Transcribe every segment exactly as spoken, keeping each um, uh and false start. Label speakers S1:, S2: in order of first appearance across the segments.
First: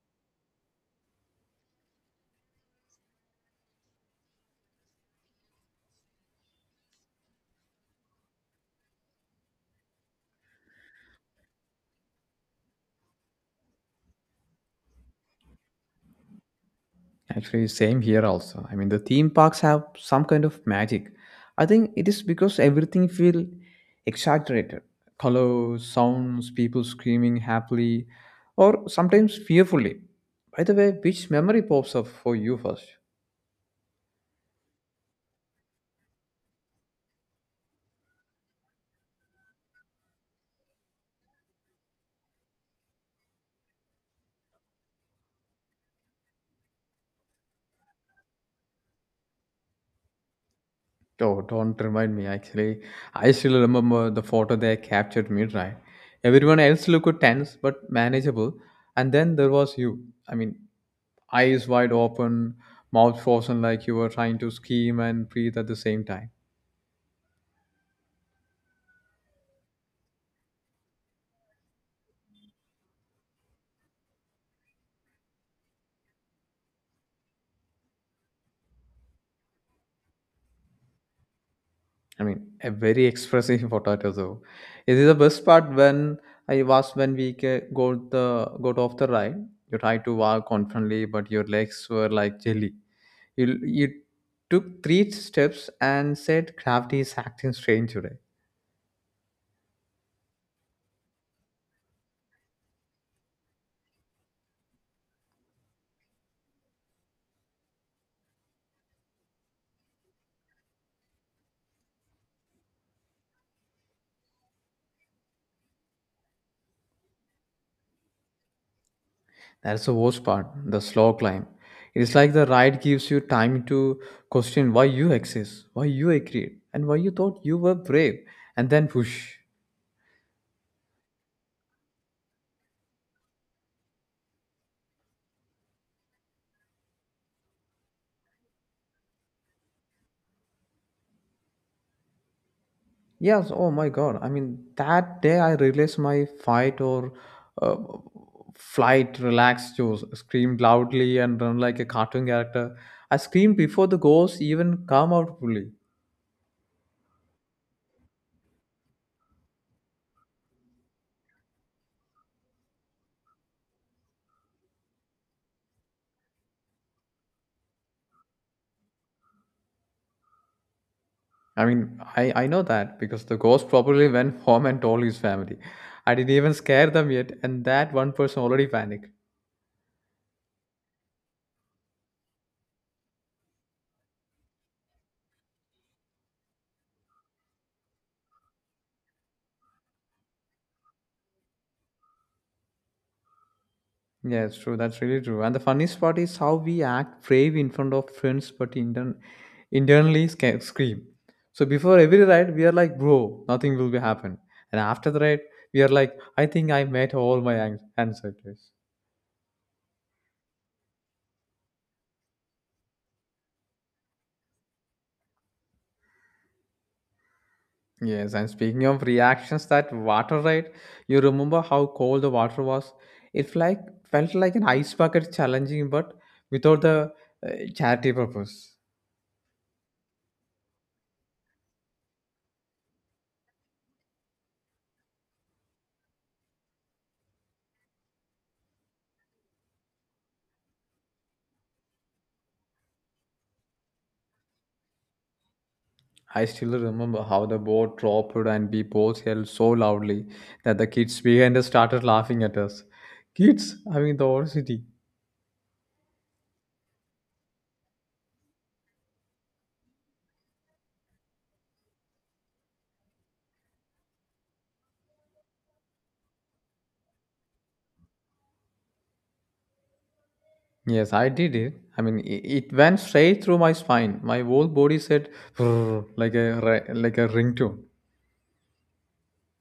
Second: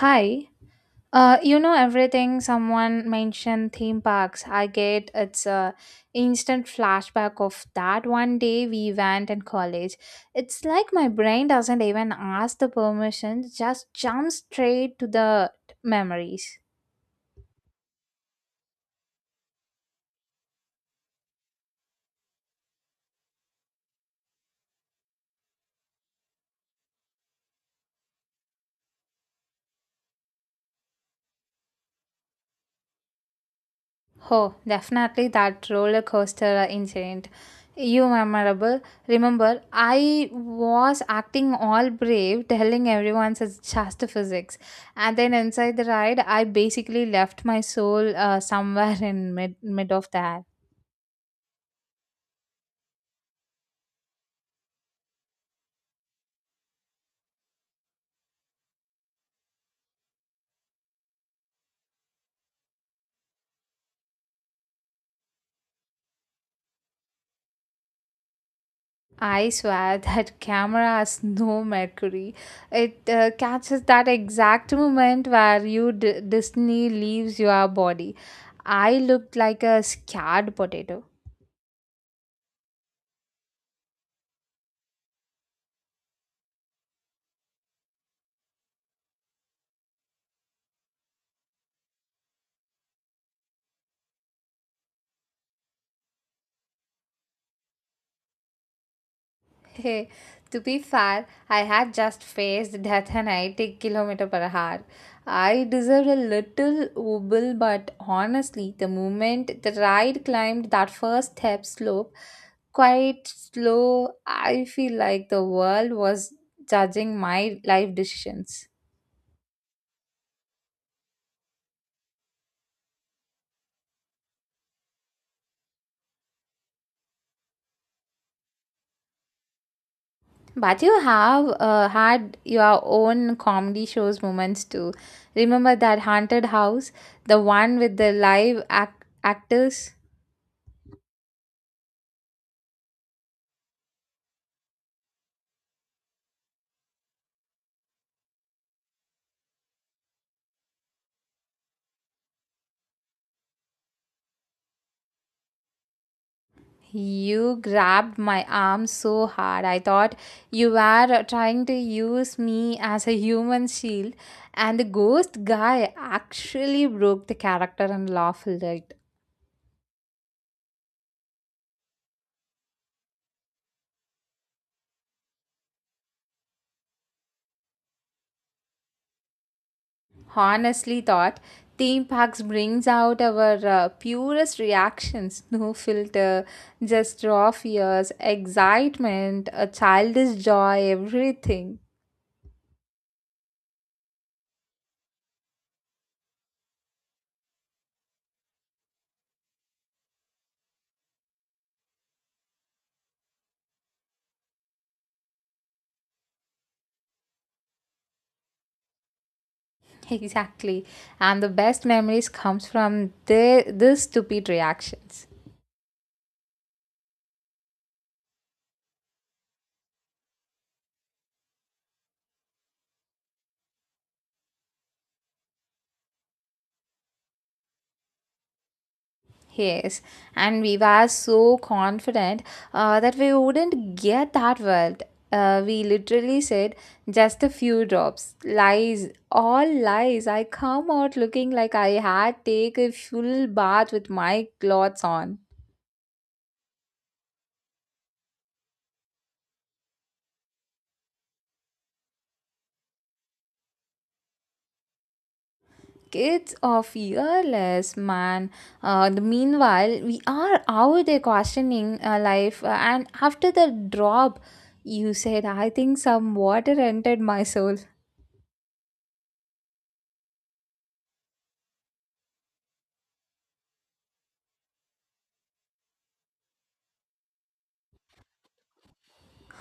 S1: Hi. Uh, you know everything someone mentioned theme parks. I get it's a instant flashback of that one day we went in college. It's like my brain doesn't even ask the permission, just jumps straight to the memories.
S2: Actually, same here also. I mean, the theme parks have some kind of magic. I think it is because everything feel exaggerated. Colors, sounds, people screaming happily, or sometimes fearfully. By the way, which memory pops up for you first?
S1: Oh, definitely that roller coaster incident. You memorable. Remember, I was acting all brave, telling everyone it's just physics. And then inside the ride, I basically left my soul uh, somewhere in mid, mid of that.
S2: Oh, don't remind me. Actually, I still remember the photo they captured at midnight. Everyone else looked tense but manageable, and then there was you. I mean, eyes wide open, mouth frozen like you were trying to scream and breathe at the same time.
S1: I swear that camera has no mercury. It uh, catches that exact moment where you d- Disney leaves your body. I looked like a scared potato.
S2: I mean, a very expressive potato. So, it is the best part when I was when we ca- got the got off the ride. You tried to walk confidently, but your legs were like jelly. You you took three steps and said, "Gravity is acting strange today."
S1: Hey, to be fair, I had just faced death and eighty kilometer per hour. I deserved a little wobble, but honestly, the moment the ride climbed that first step slope, quite slow, I feel like the world was judging my life decisions.
S2: That's the worst part. The slow climb. It's like the ride gives you time to question why you exist, why you agreed, and why you thought you were brave, and then push.
S1: But you have uh, had your own comedy shows moments too. Remember that haunted house, the one with the live ac- actors?
S2: Yes, oh my God. I mean, that day I released my fight or uh, flight relax juice, screamed loudly and run like a cartoon character. I screamed before the ghost even come out fully.
S1: You grabbed my arm so hard. I thought you were trying to use me as a human shield, and the ghost guy actually broke the character and laughed at it.
S2: I mean, I, I know that because the ghost probably went home and told his family. I didn't even scare them yet, and that one person already panicked.
S1: Honestly, thought theme parks brings out our uh, purest reactions, no filter, just raw fears, excitement, a childish joy, everything.
S2: Yeah, it's true. That's really true. And the funniest part is how we act brave in front of friends, but intern- internally sca- scream. So before every ride, we are like, bro, nothing will be happen. And after the ride, we are like, I think I met all my ans- answers.
S1: Exactly, and the best memories comes from the, the stupid reactions.
S2: Yes, and speaking of reactions, that water ride, you remember how cold the water was? It like felt like an ice bucket challenging, but without the uh, charity purpose.
S1: Yes, and we were so confident uh, that we wouldn't get that world. Uh, we literally said just a few drops. Lies, all lies. I come out looking like I had take a full bath with my clothes on.
S2: I still remember how the boat dropped and we both yelled so loudly that the kids behind us started laughing at us. Kids? I mean, the whole city.
S1: Kids are fearless, man. Uh, the meanwhile, we are out there questioning uh, life, uh, and after the drop, you said, I think some water entered my soul.
S2: Yes, I did it. I mean, i- it went straight through my spine. My whole body said "Brrr," like a ri- like a ringtone.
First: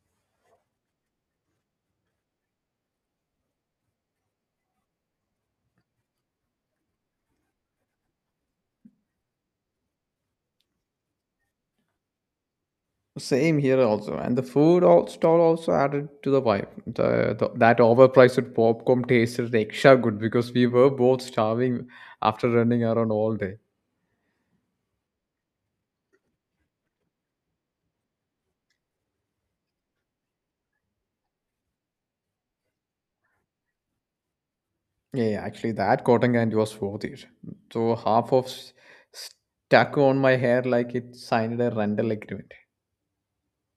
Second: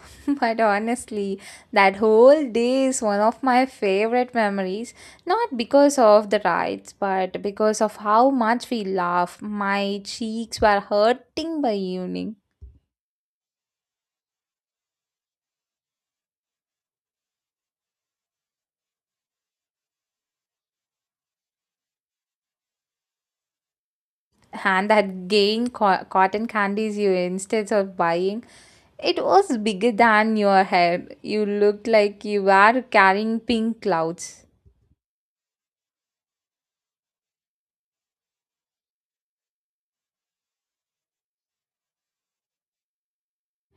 S1: But honestly, that whole day is one of my favorite memories, not because of the rides, but because of how much we laughed. My cheeks were hurting by evening.
S2: Same here also. And the food al- stall also added to the vibe. The, the That overpriced popcorn tasted extra good because we were both starving after running around all day.
S1: And that gain co- cotton candies you instead of buying, it was bigger than your head. You looked like you were carrying pink clouds.
S2: Yeah, yeah, actually, that cotton candy was worth it. So half of s- stuck on my hair like it signed a rental agreement.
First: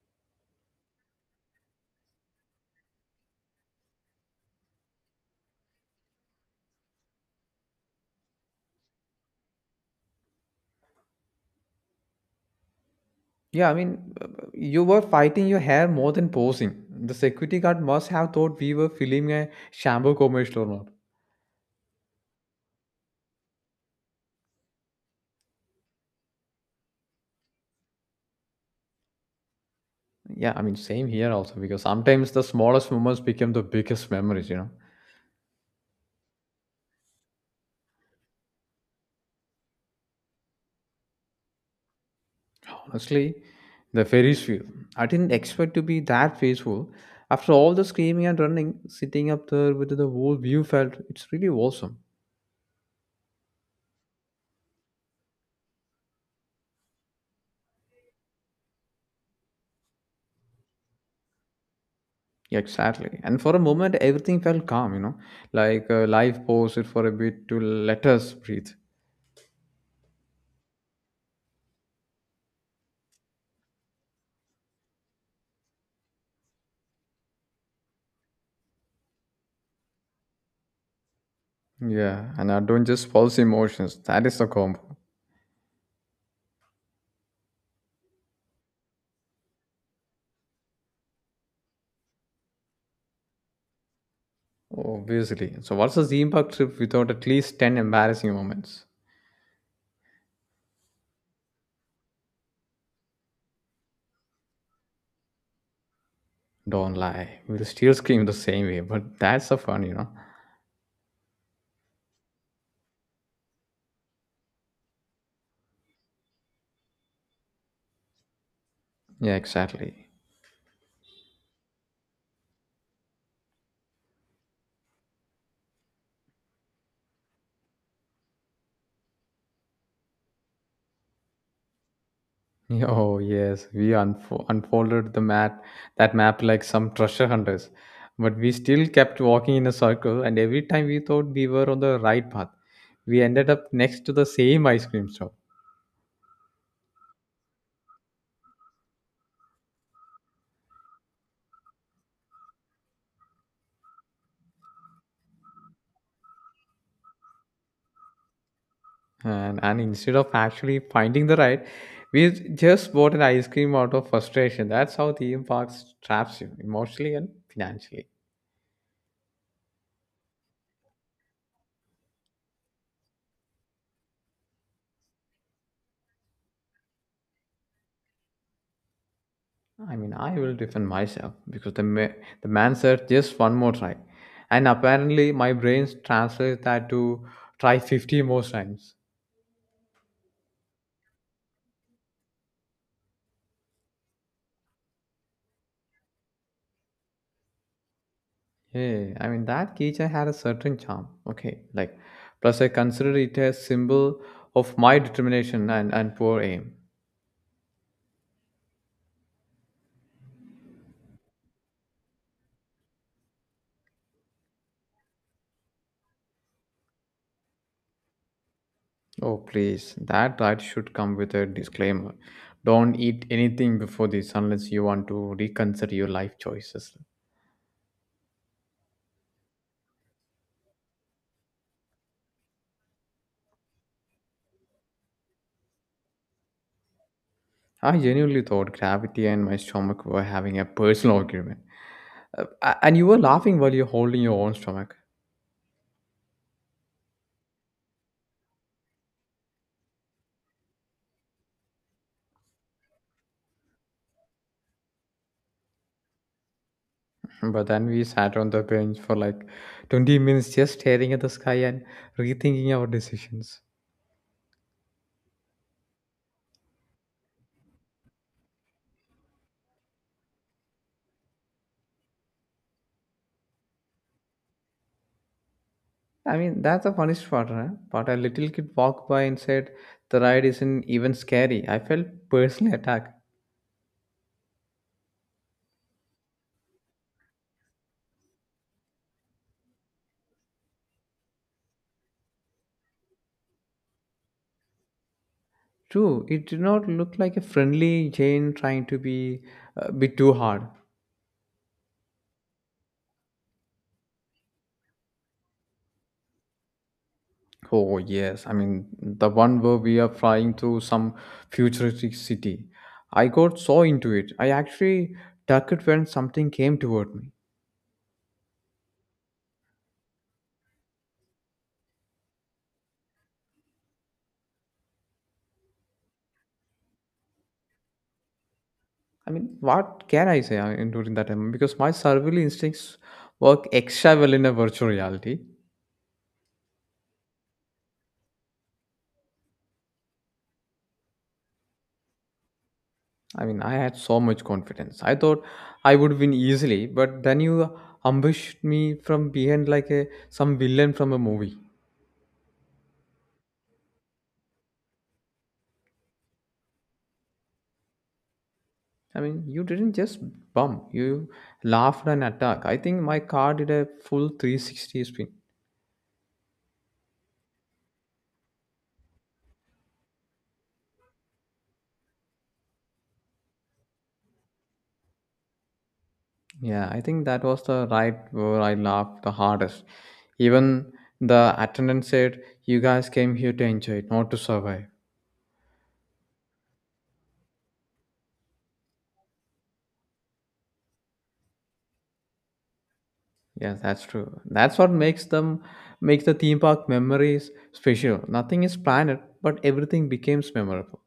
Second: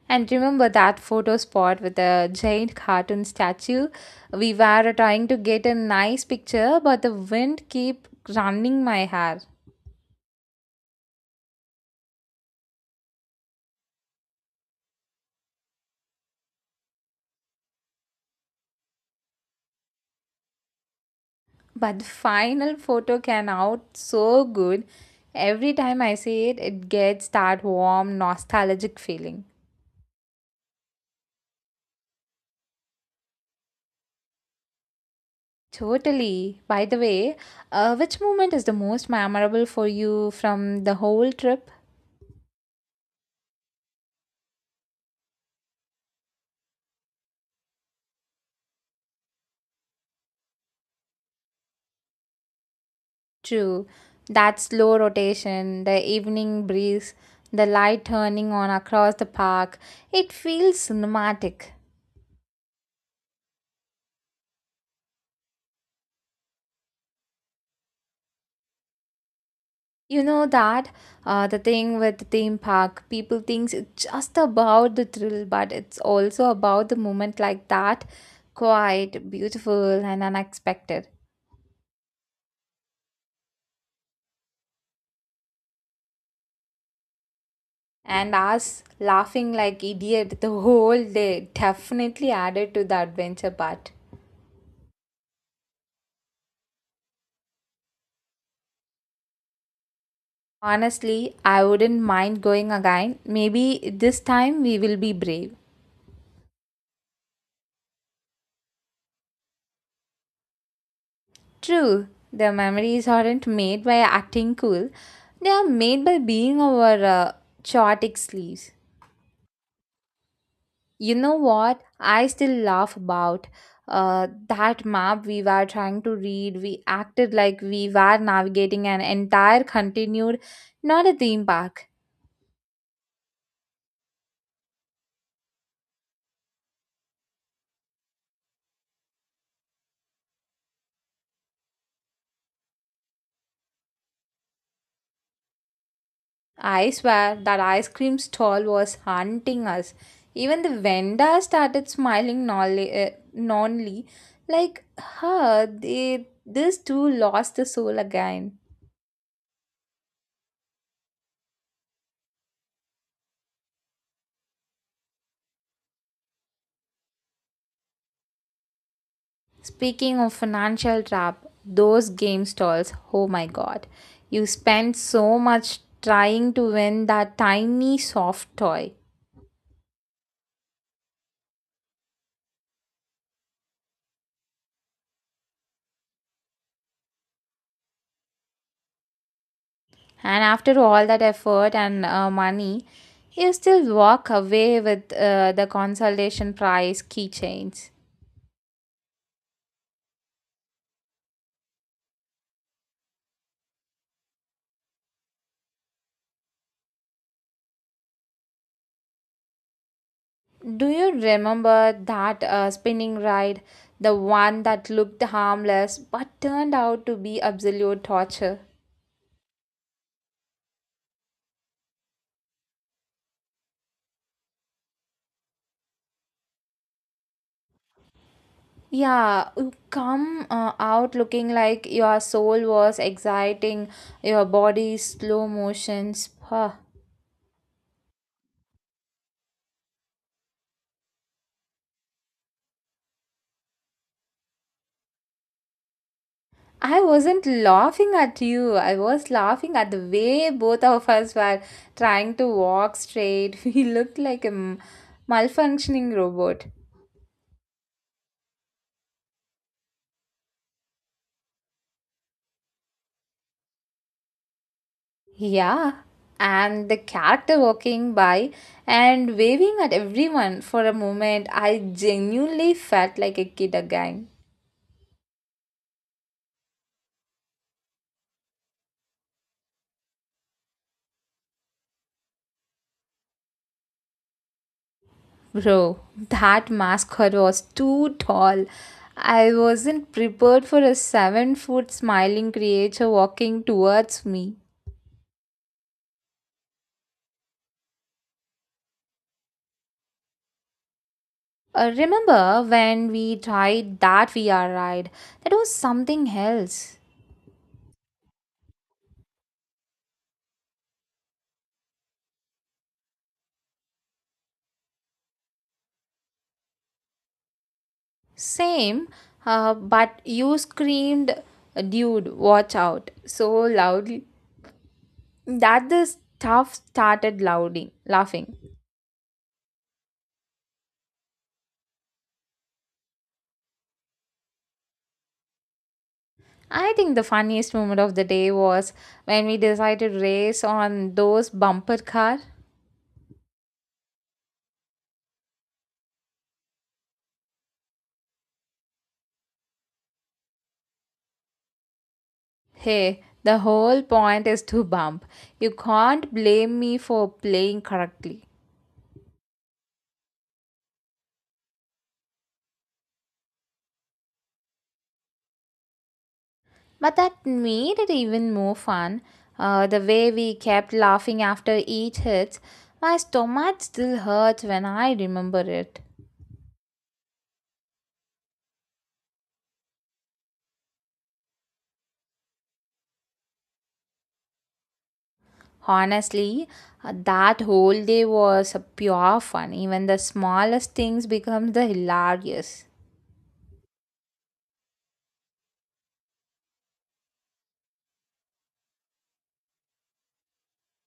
S1: And remember that photo spot with the giant cartoon statue? We were trying to get a nice picture, but the wind kept running my hair.
S2: Yeah, I mean, uh, you were fighting your hair more than posing. The security guard must have thought we were filming a shampoo commercial or not.
S1: But the final photo came out so good. Every time I see it, it gets that warm, nostalgic feeling.
S2: Yeah, I mean, same here also because sometimes the smallest moments become the biggest memories, you know.
S1: Totally. By the way, uh, which moment is the most memorable for you from the whole trip?
S2: Honestly, the Ferris wheel. I didn't expect to be that faithful. After all the screaming and running, sitting up there with the whole view felt, it's really awesome.
S1: True. That slow rotation, the evening breeze, the light turning on across the park, it feels cinematic.
S2: Yeah, exactly. And for a moment, everything felt calm, you know, like uh, life paused for a bit to let us breathe.
S1: You know that uh, the thing with the theme park, people thinks it's just about the thrill, but it's also about the moment like that, quiet, beautiful, and unexpected.
S2: Yeah, and I don't just false emotions. That is the combo,
S1: And us laughing like idiot the whole day definitely added to the adventure part.
S2: obviously. So, what's a theme park trip without at least ten embarrassing moments?
S1: Honestly, I wouldn't mind going again. Maybe this time we will be brave.
S2: Don't lie. We'll still scream the same way, but that's the fun, you know?
S1: True, the memories aren't made by acting cool, they are made by being our uh, chaotic sleeves.
S2: Yeah, exactly.
S1: You know what? I still laugh about uh, that map we were trying to read. We acted like we were navigating an entire continued, not a theme park.
S2: Oh yes, we unfo- unfolded the map, that map like some treasure hunters, but we still kept walking in a circle. And every time we thought we were on the right path, we ended up next to the same ice cream shop.
S1: I swear that ice cream stall was hunting us. Even the vendor started smiling nonly, uh, nonly like, huh, they, these two lost the soul again.
S2: And and instead of actually finding the right, we just bought an ice cream out of frustration. That's how theme parks traps you emotionally and financially.
S1: Speaking of financial trap, those game stalls, oh my god. You spend so much trying to win that tiny soft toy.
S2: I mean, I will defend myself because the ma- the man said just one more try, and apparently my brain translates that to try fifty more times.
S1: And after all that effort and uh, money, you still walk away with uh, the consolation prize keychains.
S2: Yeah, I mean that keychain had a certain charm. Okay, like plus I consider it a symbol of my determination and and poor aim.
S1: Do you remember that uh, spinning ride? The one that looked harmless but turned out to be absolute torture.
S2: Oh please, that right should come with a disclaimer. Don't eat anything before this unless you want to reconsider your life choices.
S1: Yeah, you come uh, out looking like your soul was exciting, your body slow motions. Huh.
S2: I genuinely thought gravity and my stomach were having a personal argument. Uh, a- and you were laughing while you're holding your own stomach.
S1: I wasn't laughing at you, I was laughing at the way both of us were trying to walk straight. We looked like a m- malfunctioning robot.
S2: But then we sat on the bench for like twenty minutes just staring at the sky and rethinking our decisions.
S1: Yeah, and the character walking by and waving at everyone for a moment, I genuinely felt like a kid again.
S2: I mean, that's the funniest part, huh? But a little kid walked by and said, the ride isn't even scary. I felt personally attacked.
S1: Bro, that mascot was too tall. I wasn't prepared for a seven foot smiling creature walking towards me.
S2: True, it did not look like a friendly Jane trying to be a bit too hard.
S1: Uh, remember when we tried that V R ride? That was something else.
S2: Oh, yes. I mean, the one where we are flying through some futuristic city. I got so into it. I actually ducked it when something came toward me.
S1: Same, uh, but you screamed, dude, watch out, so loudly that the staff started louding, laughing.
S2: I mean, what can I say I mean, during that time? Because my survival instincts work extra well in a virtual reality.
S1: I think the funniest moment of the day was when we decided to race on those bumper car.
S2: I mean, I had so much confidence. I thought I would win easily, but then you ambushed me from behind like a some villain from a movie.
S1: Hey, the whole point is to bump. You can't blame me for playing correctly.
S2: I mean, you didn't just bump, you laughed and attack. I think my car did a full three sixty spin.
S1: But that made it even more fun. Uh, the way we kept laughing after each hit, my stomach still hurts when I remember it.
S2: Yeah, I think that was the ride where I laughed the hardest. Even the attendant said, you guys came here to enjoy it, not to survive.
S1: Honestly, uh, that whole day was a pure fun. Even the smallest things become the hilarious.
S2: Yes, that's true. That's what makes them makes the theme park memories special. Nothing is planned, but everything becomes memorable.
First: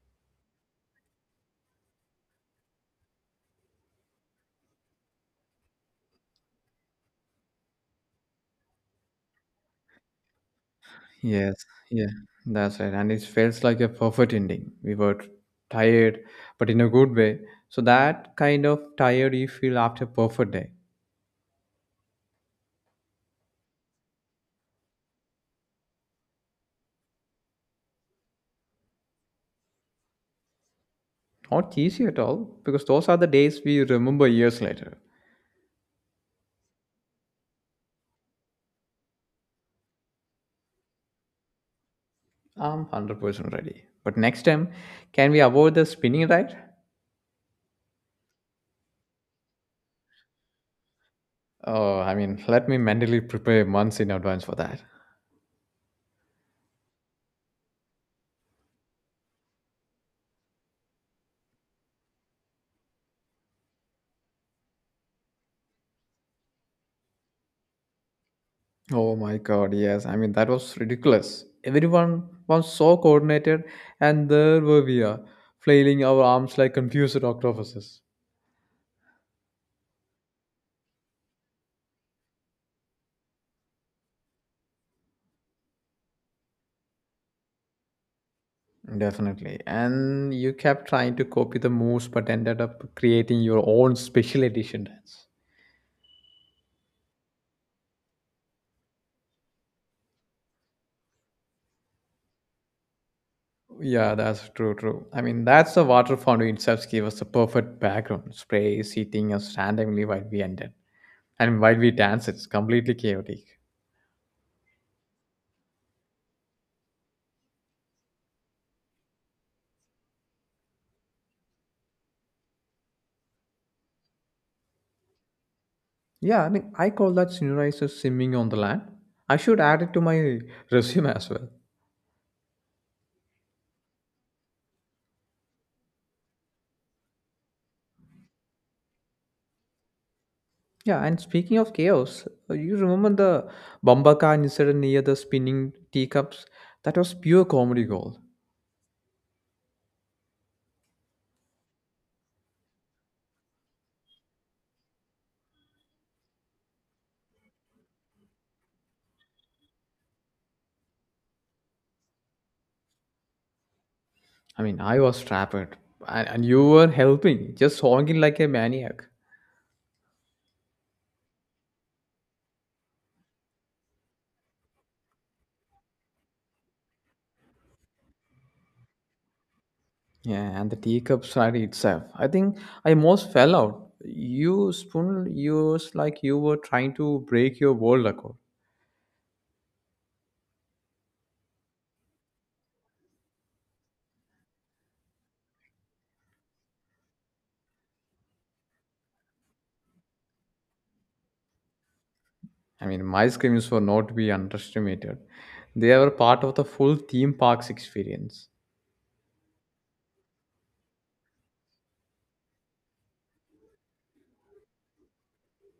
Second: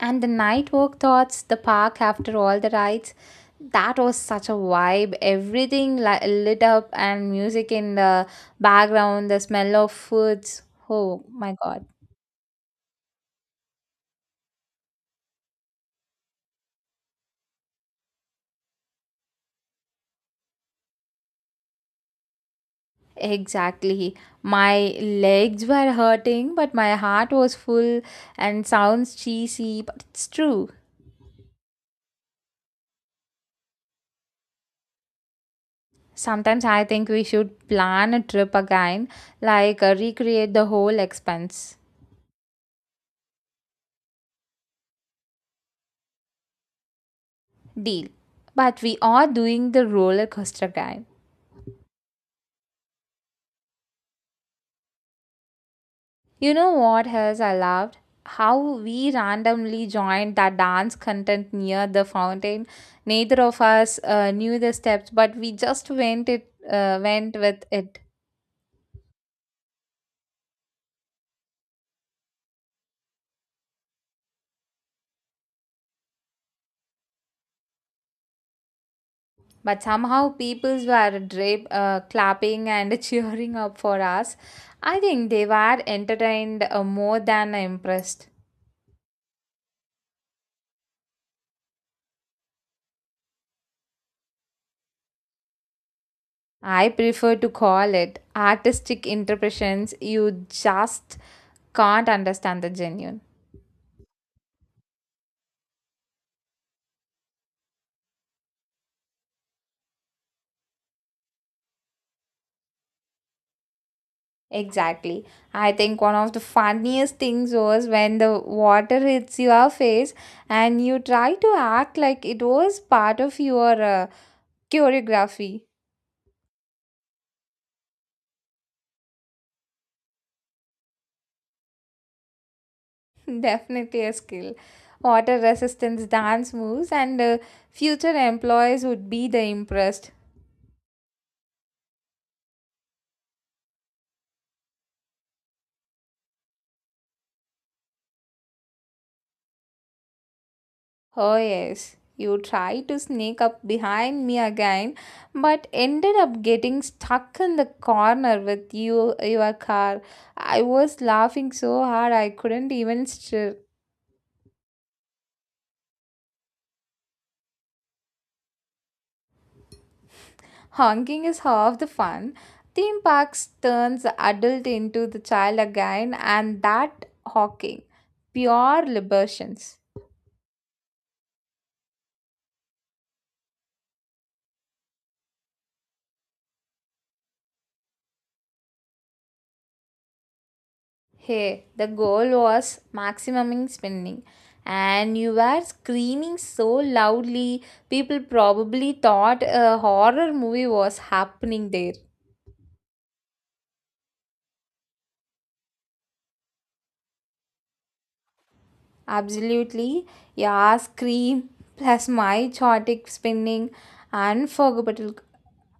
S1: And the night walk thoughts, the park after all the rides, that was such a vibe. Everything li- lit up and music in the background, the smell of foods. Oh my
S2: Yes,
S1: god.
S2: yeah, that's right. And it feels like a perfect ending. We were tired, but in a good way. So that kind of tired you feel after a perfect day.
S1: Exactly. My legs were hurting, but my heart was full and sounds cheesy, but it's true.
S2: Not easy at all, because those are the days we remember years later.
S1: Sometimes I think we should plan a trip again, like uh, recreate the whole expense.
S2: I'm one hundred percent ready. But next time, can we avoid the spinning ride?
S1: Deal. But we are doing the roller coaster again.
S2: Oh, I mean, let me mentally prepare months in advance for that.
S1: You know what else I loved? How we randomly joined that dance content near the fountain. Neither of us uh, knew the steps, but we just went it uh, went with it.
S2: Oh my God, yes. I mean, that was ridiculous. Everyone was so coordinated, and there were we are, flailing our arms like confused octopuses.
S1: But somehow peoples were drap- uh, clapping and cheering up for us. I think they were entertained uh, more than impressed.
S2: Definitely. And you kept trying to copy the moves, but ended up creating your own special edition dance.
S1: I prefer to call it artistic interpretations. You just can't understand the genuine.
S2: Yeah, that's true, true. I mean, that's the water fountain itself gave us the perfect background. Spray, seating us randomly while we ended. And while we danced, it's completely chaotic.
S1: Exactly. I think one of the funniest things was when the water hits your face and you try to act like it was part of your uh, choreography.
S2: Yeah, I mean, I call that sunrise as simming on the land. I should add it to my resume as well.
S1: Definitely a skill. Water resistance dance moves, and uh, future employees would be the impressed.
S2: Yeah, and speaking of chaos, uh, you remember the Bambaka incident near the spinning teacups? That was pure comedy gold.
S1: Oh, yes, you tried to sneak up behind me again, but ended up getting stuck in the corner with you, your car. I was laughing so hard I couldn't even stir.
S2: I mean, I was trapped, and, and you were helping, just honking like a maniac.
S1: Honking is half the fun. Theme parks turns adult into the child again, and that honking, pure liberations.
S2: Yeah, and the teacup slide itself. I think I most fell out. You spoon yours like you were trying to break your world record.
S1: Hey, the goal was maximum spending, and you were screaming so loudly, people probably thought a horror movie was happening there.
S2: I mean, ice creams were not to be underestimated. They were part of the full theme parks experience.
S1: Absolutely, yeah, scream plus my chaotic spinning, unforgettable,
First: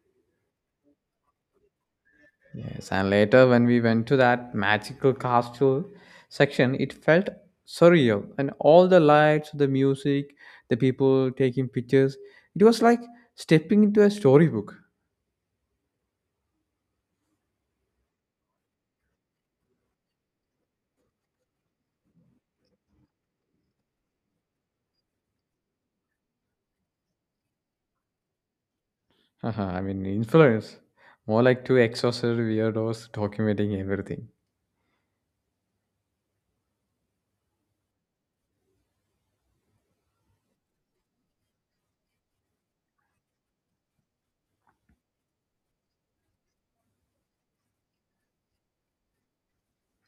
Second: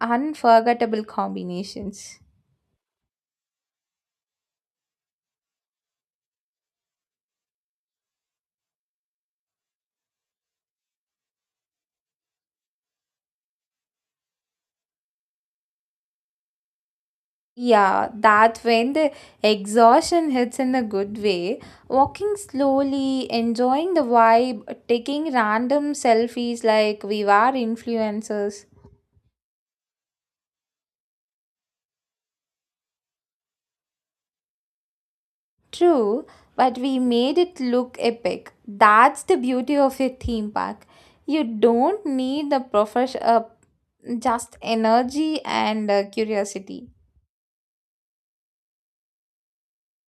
S1: unforgettable combinations.
S2: Yes, and later when we went to that magical castle section, it felt surreal. And all the lights, the music, the people taking pictures, it was like stepping into a storybook.
S1: Yeah, that when the exhaustion hits in a good way, walking slowly, enjoying the vibe, taking random selfies like we were influencers.
S2: I mean, influence. More like two exhausted weirdos documenting everything.
S1: True, but we made it look epic. That's the beauty of a theme park. You don't need the profession, uh, just energy and uh, curiosity.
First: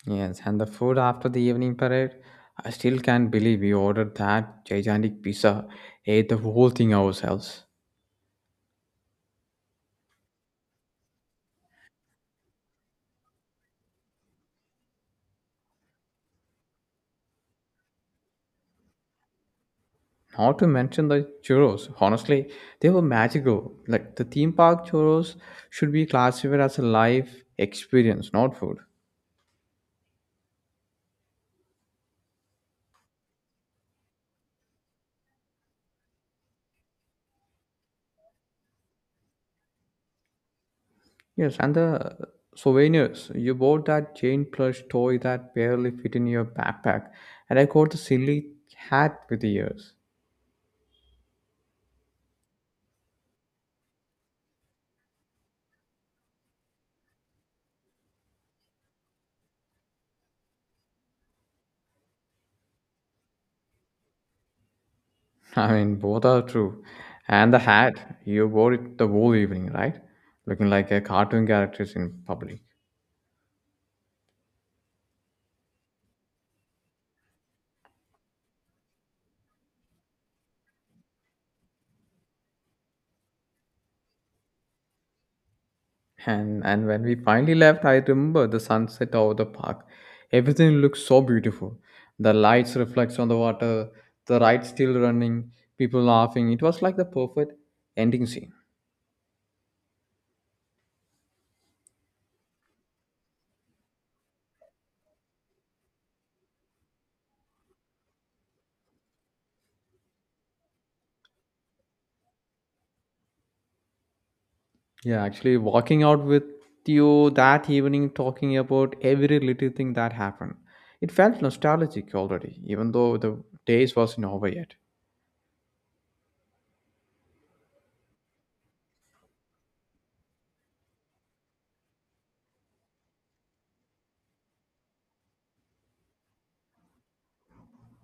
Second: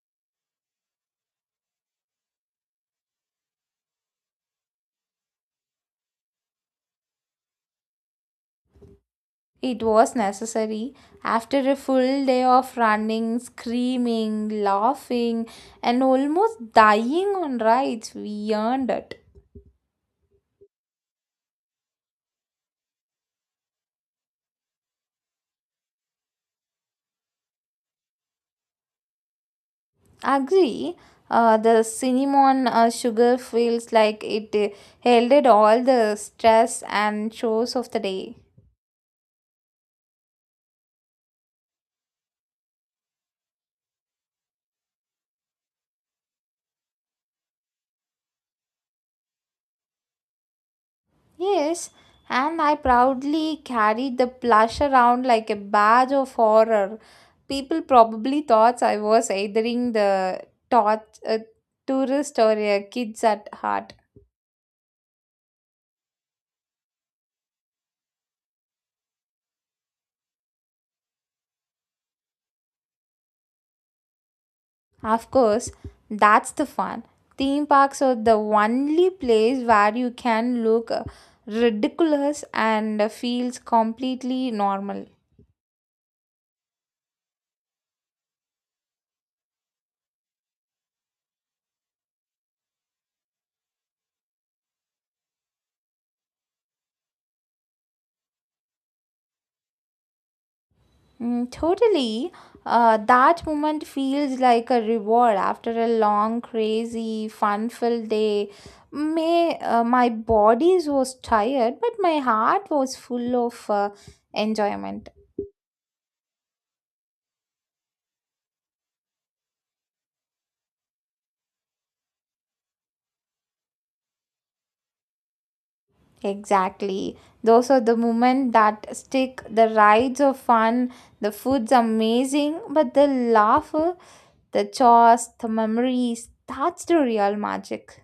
S2: Yes, and the food after the evening parade, I still can't believe we ordered that gigantic pizza, ate the whole thing ourselves.
S1: It was necessary. After a full day of running, screaming, laughing, and almost dying on rides, we earned it.
S2: Not to mention the churros. Honestly, they were magical. Like the theme park churros should be classified as a life experience, not food.
S1: Agree. Uh, the cinnamon uh, sugar feels like it uh, heralded all the stress and chores of the day.
S2: Yes, and the souvenirs. You bought that giant plush toy that barely fit in your backpack, and I got the silly hat with the ears.
S1: Yes, and I proudly carried the plush around like a badge of honor. People probably thought I was either the tot- a tourist or a kids at heart.
S2: I mean, both are true. And the hat, you wore it the whole evening, right? Looking like a cartoon character in public.
S1: Of course, that's the fun. Theme parks are the only place where you can look uh, ridiculous and feels completely normal.
S2: And and when we finally left, I remember the sunset over the park. Everything looked so beautiful. The lights reflects on the water, the ride still running, people laughing. It was like the perfect ending scene.
S1: Mm, totally. Uh, that moment feels like a reward after a long, crazy, fun-filled day. May uh, my body was tired, but my heart was full of uh, enjoyment.
S2: Yeah, actually walking out with you that evening talking about every little thing that happened. It felt nostalgic already, even though the days wasn't over yet.
S1: Exactly. Those are the moments that stick. The rides are fun. The food's amazing, but the laughter, the chores, the memories—that's the real magic.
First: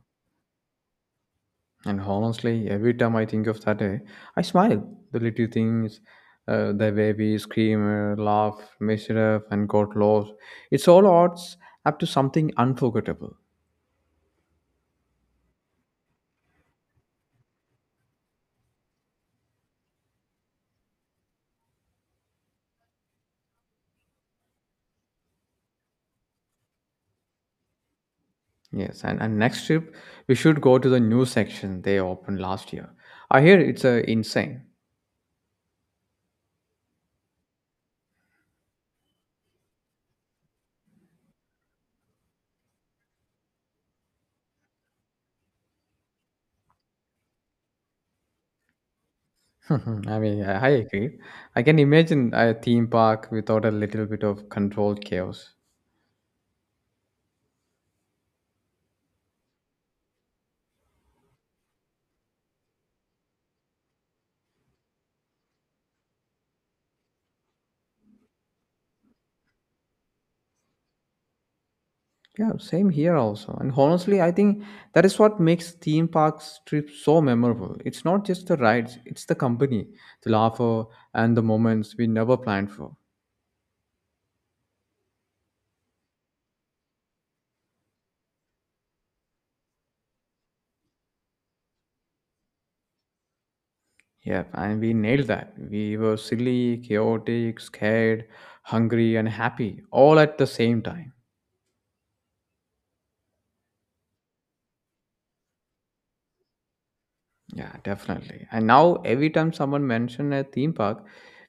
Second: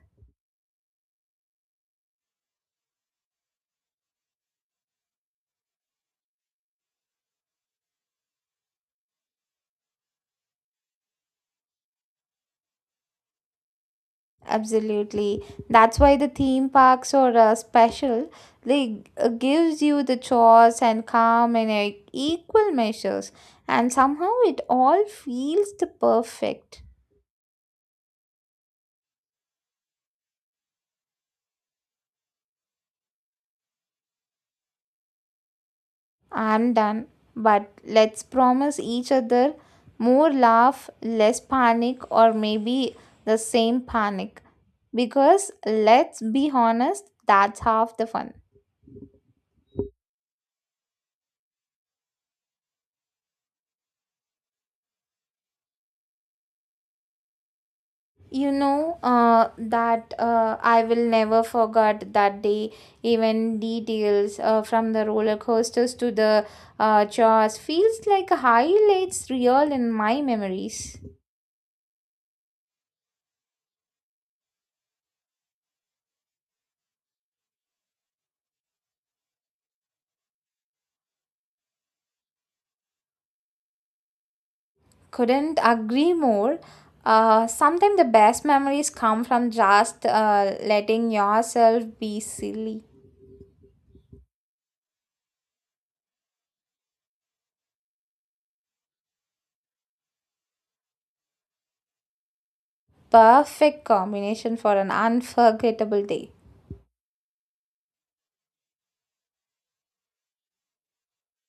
S2: And honestly, every time I think of that day, I smile. The little things, uh, the way we scream, uh, laugh, measure up, and got lost. It's all odds up to something unforgettable.
S1: Absolutely. That's why the theme parks are uh, special. They uh, gives you the chores and calm in uh, equal measures, and somehow it all feels the perfect.
S2: Yes, and, and next trip, we should go to the new section they opened last year. I hear it's uh, insane.
S1: I'm done, but let's promise each other more laugh, less panic, or maybe the same panic. Because let's be honest, that's half the fun.
S2: I mean, I I agree. I can imagine a theme park without a little bit of controlled chaos.
S1: You know uh, that uh, I will never forget that day even details uh, from the roller coasters to the uh, chores feels like highlights real in my memories.
S2: Yeah, same here also. And honestly, I think that is what makes theme parks trips so memorable. It's not just the rides, it's the company, the laughter, and the moments we never planned for.
S1: Couldn't agree more. Uh, sometimes the best memories come from just uh, letting yourself be silly.
S2: Yeah, and we nailed that. We were silly, chaotic, scared, hungry, and happy all at the same time.
S1: Perfect combination for an unforgettable day.
S2: Yeah, definitely. And now, every time someone mentions a theme park,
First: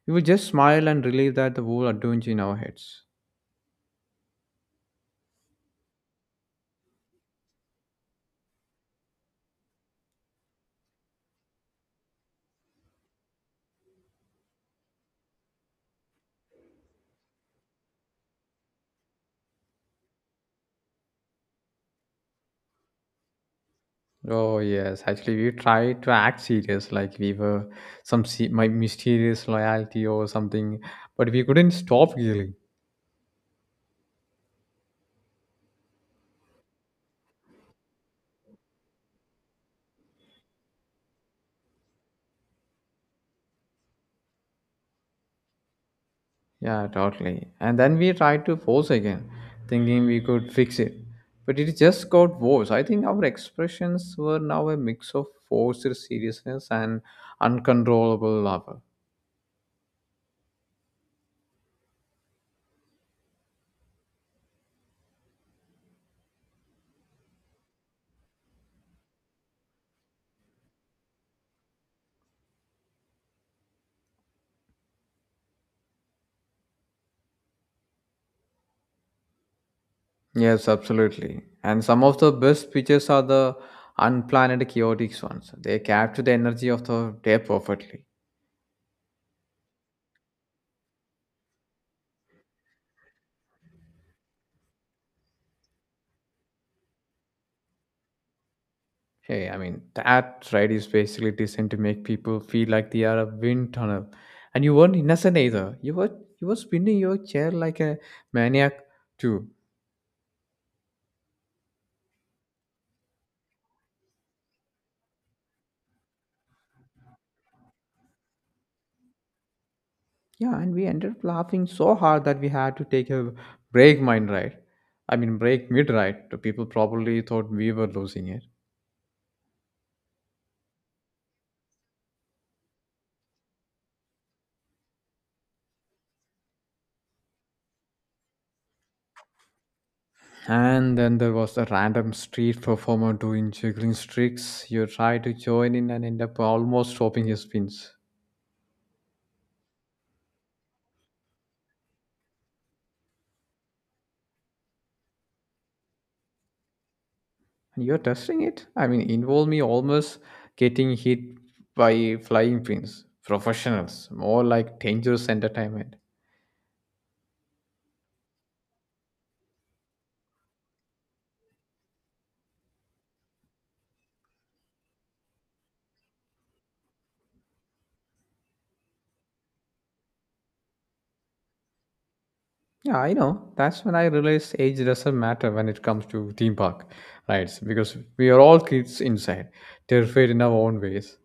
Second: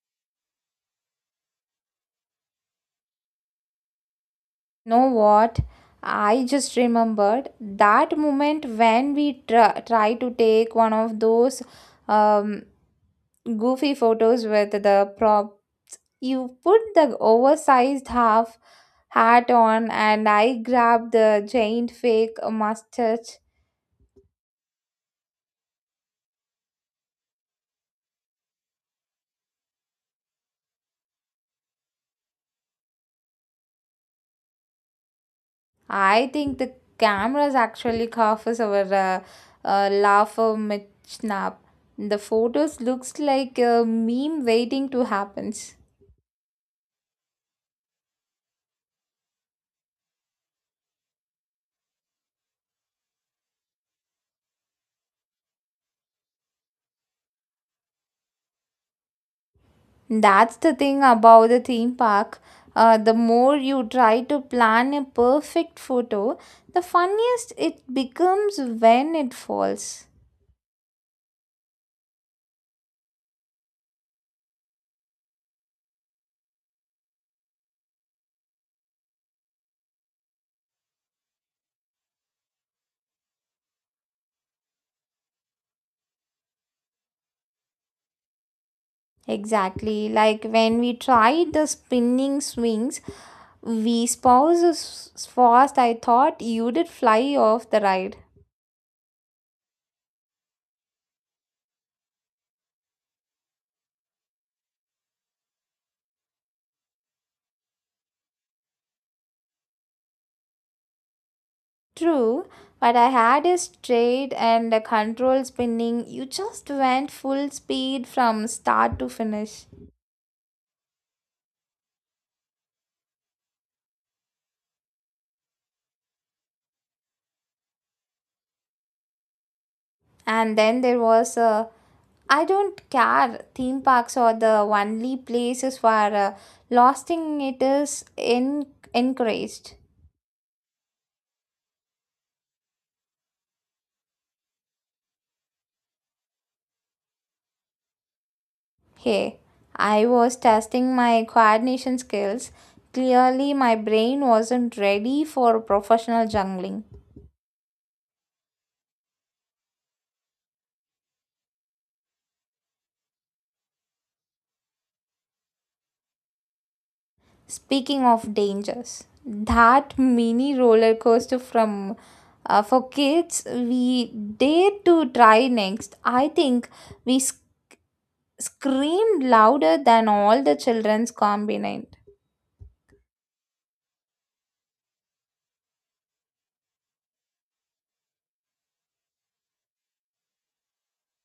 S2: we will just smile and relieve that the whole adventure in our heads.
S1: Know what? I just remembered that moment when we tr- try to take one of those um, goofy photos with the prop. You put the oversized half hat on, and I grabbed the giant fake mustache.
S2: Oh yes, actually we tried to act serious, like we were some se- my mysterious loyalty or something, but we couldn't stop giggling.
S1: I think the cameras actually covers our uh, uh, laugh or mid snap. The photos looks like a meme waiting to happen.
S2: Yeah, totally. And then we tried to pose again, thinking we could fix it, but it just got worse. I think our expressions were now a mix of forced seriousness and uncontrollable laughter.
S1: That's the thing about the theme park. Uh, the more you try to plan a perfect photo, the funniest it becomes when it falls.
S2: Yes, absolutely. And some of the best pictures are the unplanned, chaotic ones. They capture the energy of the day perfectly.
S1: Exactly, like when we tried the spinning swings, we spouse as fast I thought you did fly off the ride.
S2: Hey, I mean, that ride is basically designed to make people feel like they are a wind tunnel. And you weren't innocent either. You were you were spinning your chair like a maniac too.
S1: True, but I had a straight and a control spinning. You just went full speed from start to finish.
S2: Yeah, and we ended up laughing so hard that we had to take a break mind ride. I mean break mid ride. The people probably thought we were losing it.
S1: And then there was a I don't care. Theme parks are the only places where uh, losting it is in- encouraged.
S2: And then there was a random street performer doing juggling tricks. You try to join in and end up almost stopping his spins.
S1: Hey, I was testing my coordination skills. Clearly, my brain wasn't ready for professional jungling.
S2: You're testing it? I mean, involve me almost getting hit by flying pins. Professionals, more like dangerous entertainment.
S1: Speaking of dangers, that mini roller coaster from uh, for kids we dare to try next. I think we s- screamed louder than all the children's combined.
S2: Yeah, I know. That's when I realized age doesn't matter when it comes to theme park rides because we are all kids inside, terrified in our own ways.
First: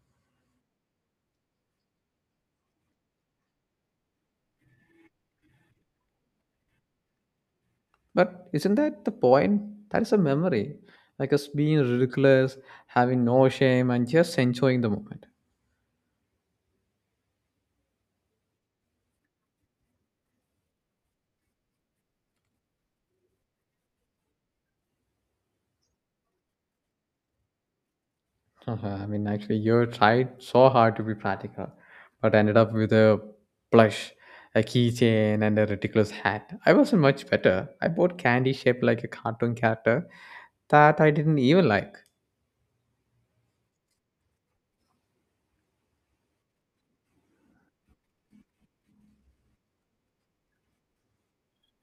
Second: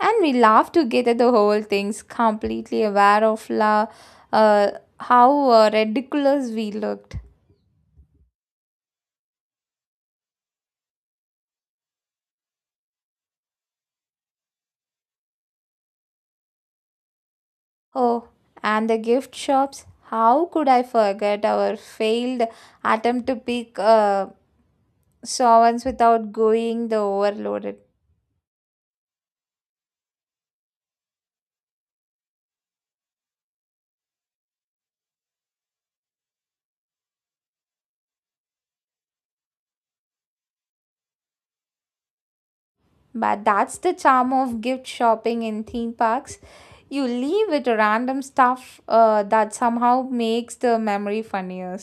S1: And we laughed together the whole things completely aware of la, uh, how uh, ridiculous we looked.
S2: But isn't that the point? That is a memory. Like us being ridiculous, having no shame, and just enjoying the moment.
S1: Oh, and the gift shops, how could I forget our failed attempt to pick uh, sovereigns without going the overloaded.
S2: I mean, actually, you tried so hard to be practical, but ended up with a plush, a keychain, and a ridiculous hat. I wasn't much better. I bought candy shaped like a cartoon character that I didn't even like.
S1: But that's the charm of gift shopping in theme parks. You leave with random stuff uh, that somehow makes the memory funnier.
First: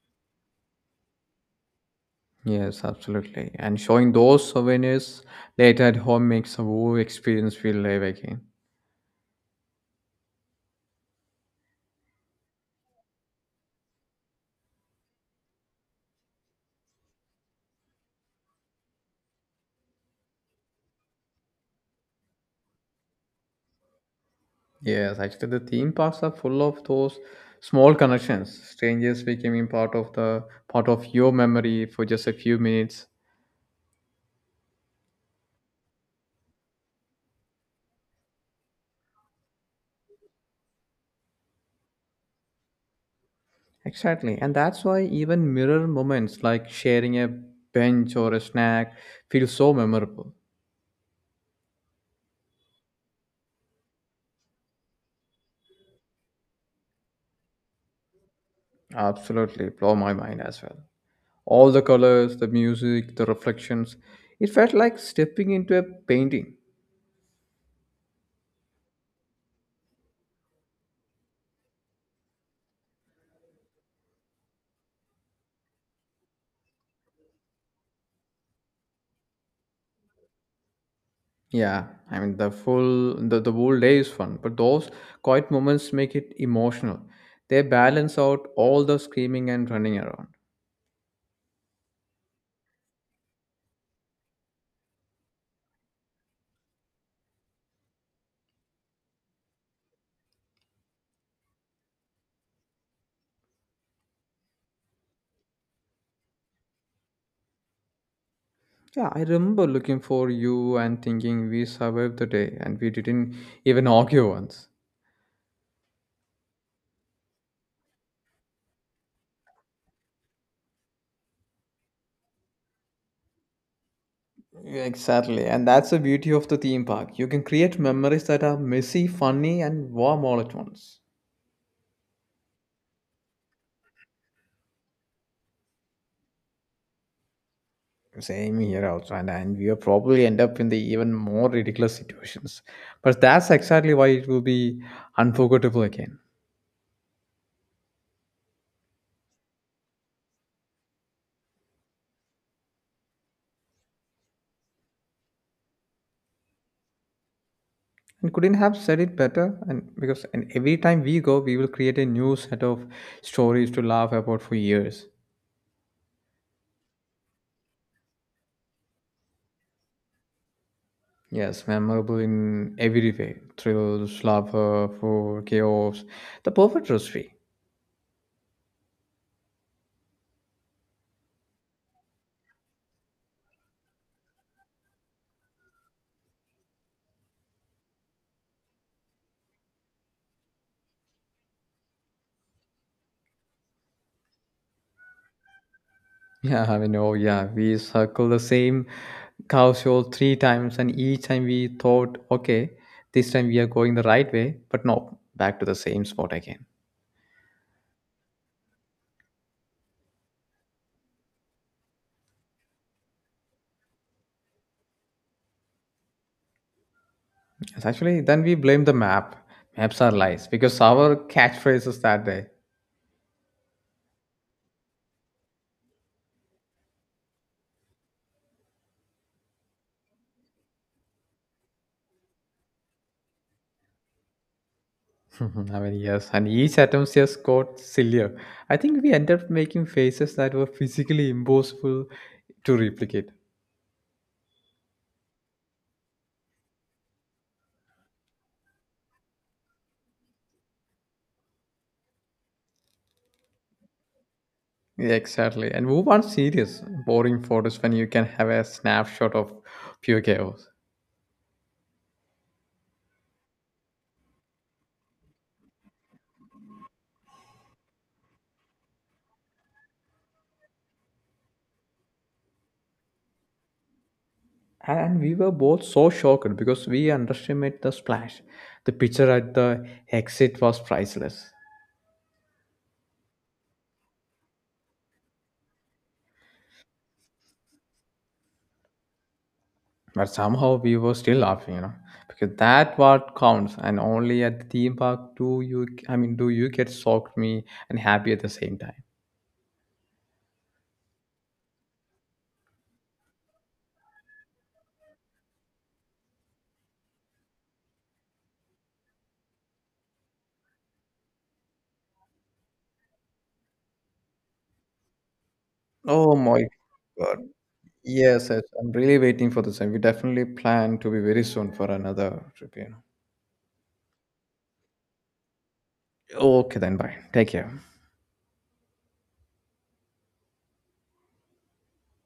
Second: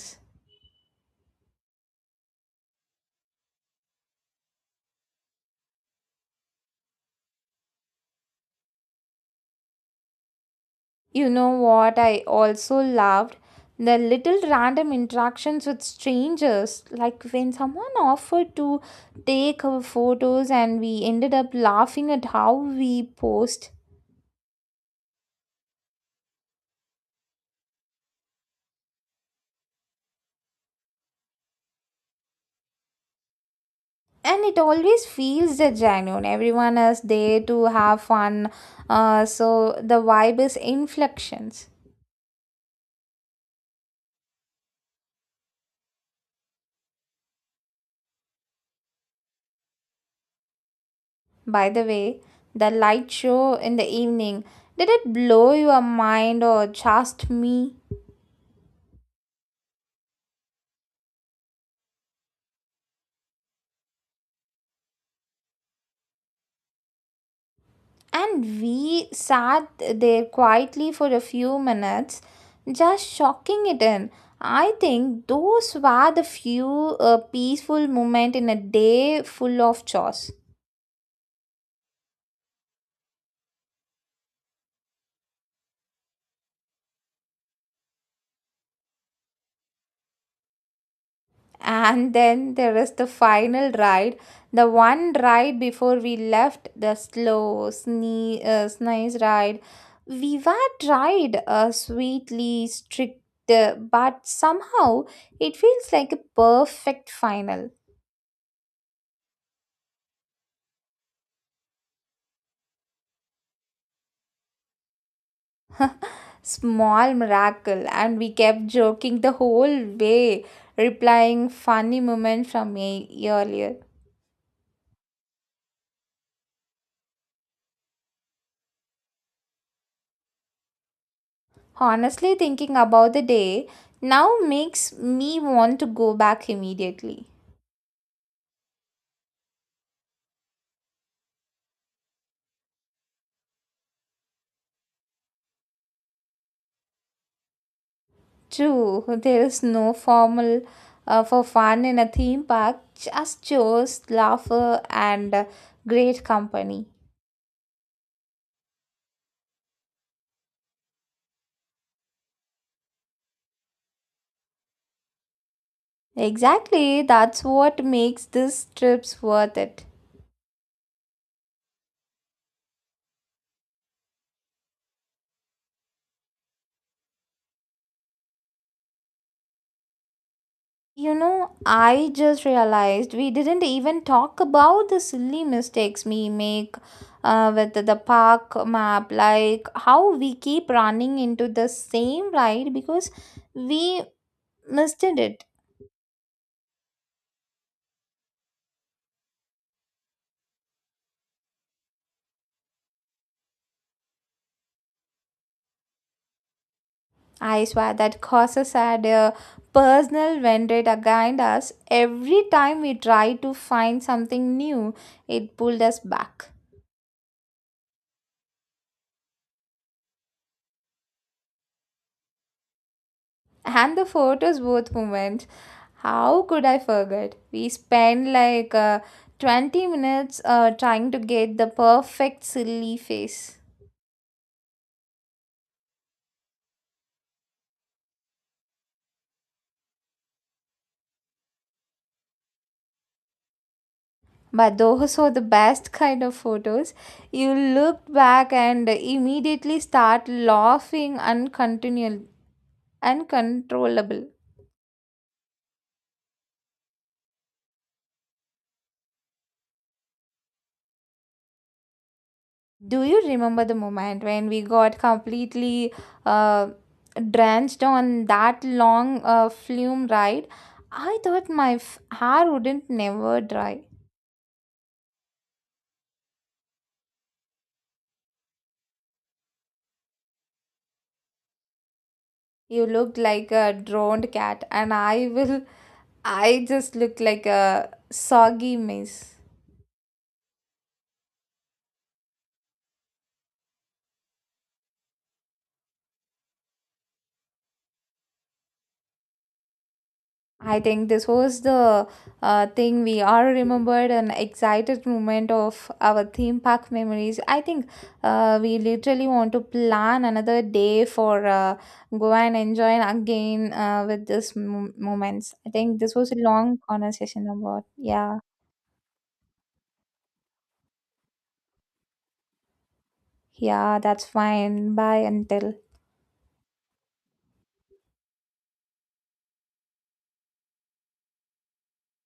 S2: Yes, absolutely. And showing those souvenirs later at home makes the whole experience feel live again.
S1: You know what? I also loved the little random interactions with strangers, like when someone offered to take our photos and we ended up laughing at how we posed.
S2: Yes, actually, the theme parks are full of those small connections. Strangers becoming part of the part of your memory for just a few minutes.
S1: And it always feels the genuine. Everyone is there to have fun. Uh, so the vibe is inflections.
S2: Exactly. And that's why even mirror moments like sharing a bench or a snack feel so memorable.
S1: By the way, the light show in the evening, did it blow your mind or just me?
S2: Absolutely blow my mind as well. All the colors, the music, the reflections. It felt like stepping into a painting.
S1: And we sat there quietly for a few minutes, just shocking it in. I think those were the few uh, peaceful moments in a day full of chores.
S2: Yeah, I mean the full the, the whole day is fun, but those quiet moments make it emotional. They balance out all the screaming and running around.
S1: And then there is the final ride, the one ride before we left, the slow, sne- uh, nice ride. We were tried uh, sweetly, strict, uh, but somehow it feels like a perfect final.
S2: Yeah, I remember looking for you and thinking we survived the day and we didn't even argue once.
S1: Small miracle, and we kept joking the whole way, replying funny moments from a earlier.
S2: Exactly, and that's the beauty of the theme park. You can create memories that are messy, funny, and warm all at once.
S1: Honestly, thinking about the day now makes me want to go back immediately.
S2: Same here also, and, and we will probably end up in the even more ridiculous situations. But that's exactly why it will be unforgettable again.
S1: True, there is no formal uh, for fun in a theme park, just chores, laughter, and uh, great company.
S2: And couldn't have said it better. And because and every time we go, we will create a new set of stories to laugh about for years.
S1: Exactly, that's what makes these trips worth it.
S2: Yes, memorable in every way: thrills, laughter, food, chaos, the perfect recipe.
S1: You know, I just realized we didn't even talk about the silly mistakes we make uh, with the park map, like how we keep running into the same ride because we missed it.
S2: Yeah, I mean, oh yeah, we circle the same cow show three times, and each time we thought, okay, this time we are going the right way, but no, back to the same spot again.
S1: I swear that causes had a personal vendetta against us every time we tried to find something new, it pulled us back.
S2: It's actually, then we blame the map. Maps are lies because our catchphrases that day.
S1: And the photos booth moment. How could I forget? We spent like uh, twenty minutes uh, trying to get the perfect silly face.
S2: I mean, yes, and each attempt just got sillier. I think we ended up making faces that were physically impossible to replicate.
S1: But those were the best kind of photos. You look back and immediately start laughing uncontinu- uncontrollable.
S2: Yeah, exactly. And who wants serious, boring photos when you can have a snapshot of pure chaos.
S1: Do you remember the moment when we got completely uh, drenched on that long uh, flume ride? I thought my f- hair wouldn't never dry.
S2: And we were both so shocked because we underestimated the splash. The picture at the exit was priceless,
S1: You looked like a drowned cat, and I will. I just looked like a soggy mess.
S2: but somehow we were still laughing, you know, because that what counts, and only at the theme park do you, I mean, do you get shocked, me, and happy at the same time.
S1: I think this was the uh, thing we all remembered an excited moment of our theme park memories. I think uh, we literally want to plan another day for uh, go and enjoy again uh, with this m- moments. I think this was a
S2: Oh my
S1: long
S2: god!
S1: conversation about yeah,
S2: Yes, yes, I'm really waiting for the same. We definitely plan to be very soon for another trip, you know.
S1: yeah, that's fine. Bye until.
S2: Okay, then bye. Take care.